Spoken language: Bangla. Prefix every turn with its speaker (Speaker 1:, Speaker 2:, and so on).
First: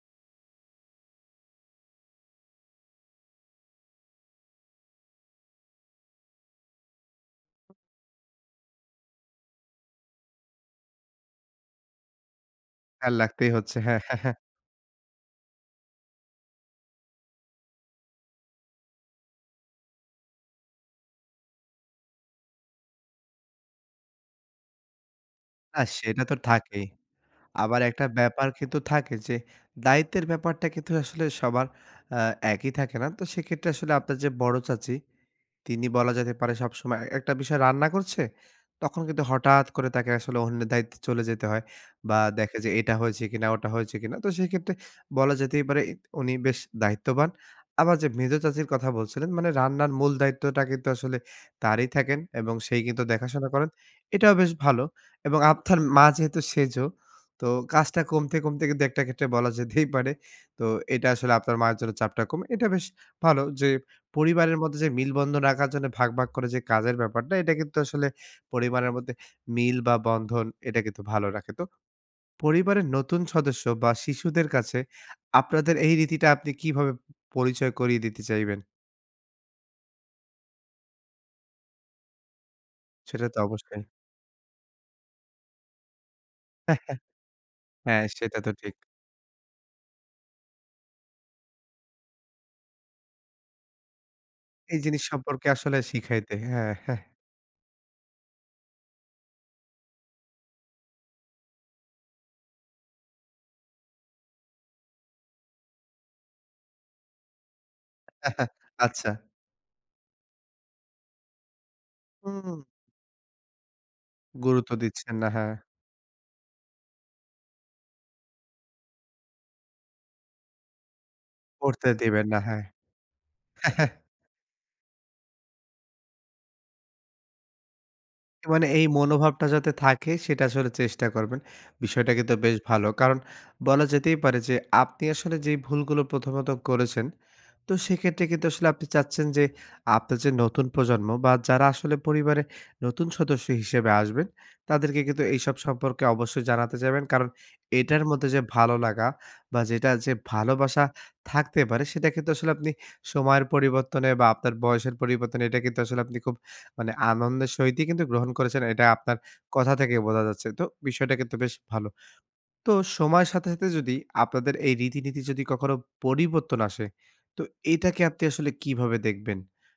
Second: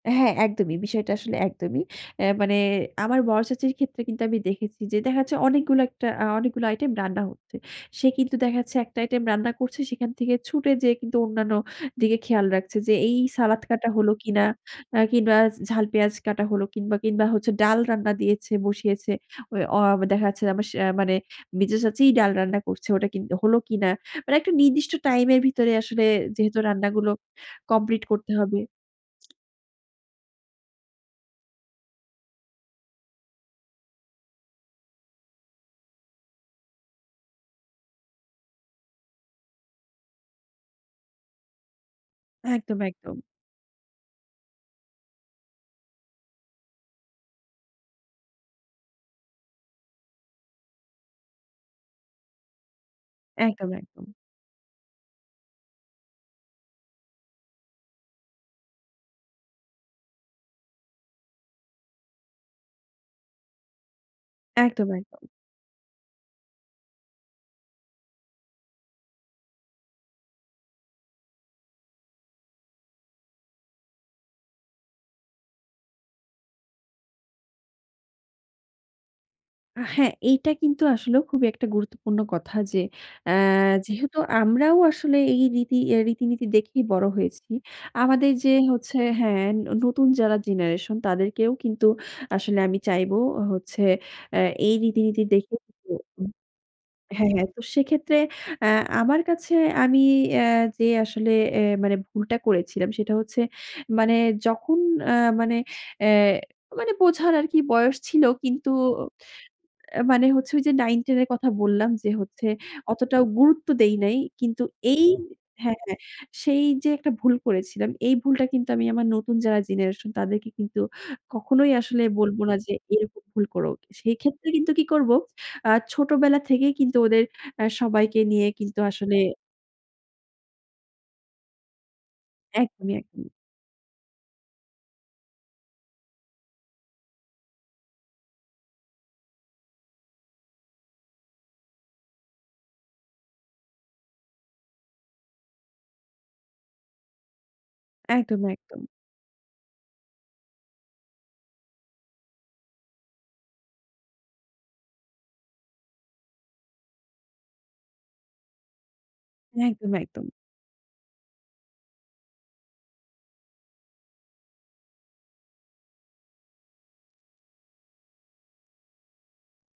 Speaker 1: হ্যাঁ, একদমই। বিষয়টা আসলে একদমই। অ্যা মানে আমার বড় চাচীর ক্ষেত্রে কিন্তু আমি দেখেছি যে দেখা যাচ্ছে অনেকগুলো একটা আ অনেকগুলো আইটেম রান্না হচ্ছে। সে কিন্তু দেখাচ্ছে একটা আইটেম রান্না করছে সেখান থেকে ছুটে গিয়ে কিন্তু অন্যান্য দিকে খেয়াল রাখছে। যে
Speaker 2: হ্যাঁ,
Speaker 1: এই
Speaker 2: লাগতেই
Speaker 1: সালাদ
Speaker 2: হচ্ছে।
Speaker 1: কাটা
Speaker 2: হ্যাঁ,
Speaker 1: হলো
Speaker 2: হ্যাঁ, হ্যাঁ।
Speaker 1: কিনা, কিংবা ঝাল পেঁয়াজ কাটা হলো কিংবা কিংবা হচ্ছে ডাল রান্না দিয়েছে, বসিয়েছে। ঐ অ দেখা যাচ্ছে আমার সে মানে মেঝো চাচীই ডাল রান্না করছে। ওটা কিন্তু হল কিনা? মানে একটা নির্দিষ্ট টাইম এর ভিতরে
Speaker 2: না
Speaker 1: আসলে
Speaker 2: সেটা তো
Speaker 1: যেহেতু
Speaker 2: থাকেই।
Speaker 1: রান্না গুলো
Speaker 2: আবার
Speaker 1: কমপ্লিট
Speaker 2: একটা
Speaker 1: করতে
Speaker 2: ব্যাপার
Speaker 1: হবে।
Speaker 2: কিন্তু থাকে যে, দায়িত্বের ব্যাপারটা কিন্তু আসলে সবার আ একই থাকে না। তো সেক্ষেত্রে আসলে আপনার যে বড় চাচী, তিনি বলা যেতে পারে সবসময় একটা বিষয় রান্না করছে, তখন কিন্তু হঠাৎ করে তাকে আসলে অন্যের দায়িত্বে চলে যেতে হয়। বা দেখে যে
Speaker 1: একদম,
Speaker 2: এটা
Speaker 1: একদম।
Speaker 2: হয়েছে কিনা ওটা হয়েছে কিনা? তো সেই ক্ষেত্রে বলা যেতেই পারে উনি বেশ দায়িত্ববান। আবার যে মেঝো চাচির কথা বলছিলেন মানে রান্নার মূল দায়িত্বটা কিন্তু আসলে তারই থাকেন। এবং সেই কিন্তু দেখাশোনা করেন।
Speaker 1: একদম, একদম।
Speaker 2: এটাও বেশ ভালো। এবং আপনার মা যেহেতু সেজো তো কাজটা কমতে, কমতে, কিন্তু একটা ক্ষেত্রে বলা যেতেই পারে তো এটা আসলে আপনার মায়ের জন্য চাপটা কম। এটা বেশ ভালো যে পরিবারের মধ্যে যে
Speaker 1: একদম,
Speaker 2: মিল
Speaker 1: একদম।
Speaker 2: বন্ধন রাখার জন্য ভাগ, ভাগ, করে যে কাজের ব্যাপারটা। এটা কিন্তু আসলে পরিবারের মধ্যে মিল বা বন্ধন এটা কিন্তু ভালো রাখে। তো। পরিবারের নতুন সদস্য বা শিশুদের কাছে আপনাদের এই রীতিটা আপনি কিভাবে প পরিচয় করিয়ে দিতে চাইবেন?
Speaker 1: হ্যাঁ, এইটা কিন্তু আসলে খুবই একটা গুরুত্বপূর্ণ কথা যে
Speaker 2: সেটা
Speaker 1: অ্যা
Speaker 2: তো অবশ্যই।
Speaker 1: যেহেতু আমরাও আসলে এই রীতি এ্যা রীতিনীতি দেখেই বড় হয়েছি।
Speaker 2: হ্যাঁ,
Speaker 1: আমাদের
Speaker 2: সেটা তো
Speaker 1: যে
Speaker 2: ঠিক।
Speaker 1: হচ্ছে হ্যাঁ নতুন যারা জেনারেশন তাদেরকেও কিন্তু আসলে আমি চাইব হচ্ছে এ্যা এই
Speaker 2: এই জিনিস
Speaker 1: রীতিনীতি
Speaker 2: সম্পর্কে
Speaker 1: দেখে
Speaker 2: আসলে
Speaker 1: [unintelligible]
Speaker 2: শিখাইতে। হ্যাঁ, হ্যাঁ।
Speaker 1: হ্যাঁ, হ্যাঁ। তো সেক্ষেত্রে অ্যা আমার কাছে আমি অ্যা যে আসলে এ মানে ভুলটা করেছিলাম। সেটা হচ্ছে মানে যখন আ মানে, অ্যা মানে বোঝার আর কি বয়স ছিল কিন্তু
Speaker 2: আচ্ছা।
Speaker 1: এ্যা মানে হচ্ছে ওই যে ৯-১০ এর কথা বললাম যে হচ্ছে
Speaker 2: হু।
Speaker 1: অতটাও গুরুত্ব দেই নাই। কিন্তু
Speaker 2: গুরুত্ব
Speaker 1: এই
Speaker 2: দিচ্ছেন না, হ্যাঁ।
Speaker 1: হ্যাঁ, হ্যাঁ, সেই যে একটা ভুল করেছিলাম, এই ভুলটা কিন্তু আমি আমার নতুন যারা জেনারেশন তাদেরকে কিন্তু কখনোই
Speaker 2: করতে
Speaker 1: আসলে
Speaker 2: দেবেন
Speaker 1: বলব
Speaker 2: না,
Speaker 1: না
Speaker 2: হ্যাঁ।
Speaker 1: যে এরকম ভুল করুক। সেক্ষেত্রে কিন্তু কি করবো, আ ছোটবেলা থেকেই কিন্তু ওদের আ সবাইকে
Speaker 2: এ
Speaker 1: নিয়ে
Speaker 2: মানে
Speaker 1: কিন্তু
Speaker 2: এই
Speaker 1: আসলে
Speaker 2: মনোভাবটা যাতে থাকে সেটা আসলে চেষ্টা করবেন। বিষয়টা কিন্তু বেশ ভালো।
Speaker 1: একদমই,
Speaker 2: কারণ
Speaker 1: একদমই।
Speaker 2: বলা যেতেই পারে যে আপনি আসলে যে ভুলগুলো প্রথমত করেছেন। তো সেক্ষেত্রে কিন্তু আসলে আপনি চাচ্ছেন যে আপনার যে নতুন প্রজন্ম বা যারা আসলে পরিবারে নতুন সদস্য হিসেবে আসবেন। তাদেরকে কিন্তু এইসব সম্পর্কে অবশ্যই জানাতে যাবেন কারণ, এটার মধ্যে যে
Speaker 1: একদম,
Speaker 2: ভালো
Speaker 1: একদম।
Speaker 2: লাগা বা যেটা যে ভালোবাসা থাকতে পারে। সেটা কিন্তু আসলে আপনি সময়ের পরিবর্তনে বা আপনার বয়সের পরিবর্তনে এটা কিন্তু আসলে আপনি খুব মানে আনন্দের সহিতই কিন্তু গ্রহণ করেছেন। এটা আপনার কথা
Speaker 1: একদম,
Speaker 2: থেকে বোঝা
Speaker 1: একদম।
Speaker 2: যাচ্ছে। তো বিষয়টা কিন্তু বেশ ভালো। তো, সময়ের সাথে, সাথে, যদি আপনাদের এই রীতি-নীতি যদি কখনো পরিবর্তন আসে তো এটাকে আপনি আসলে কিভাবে দেখবেন?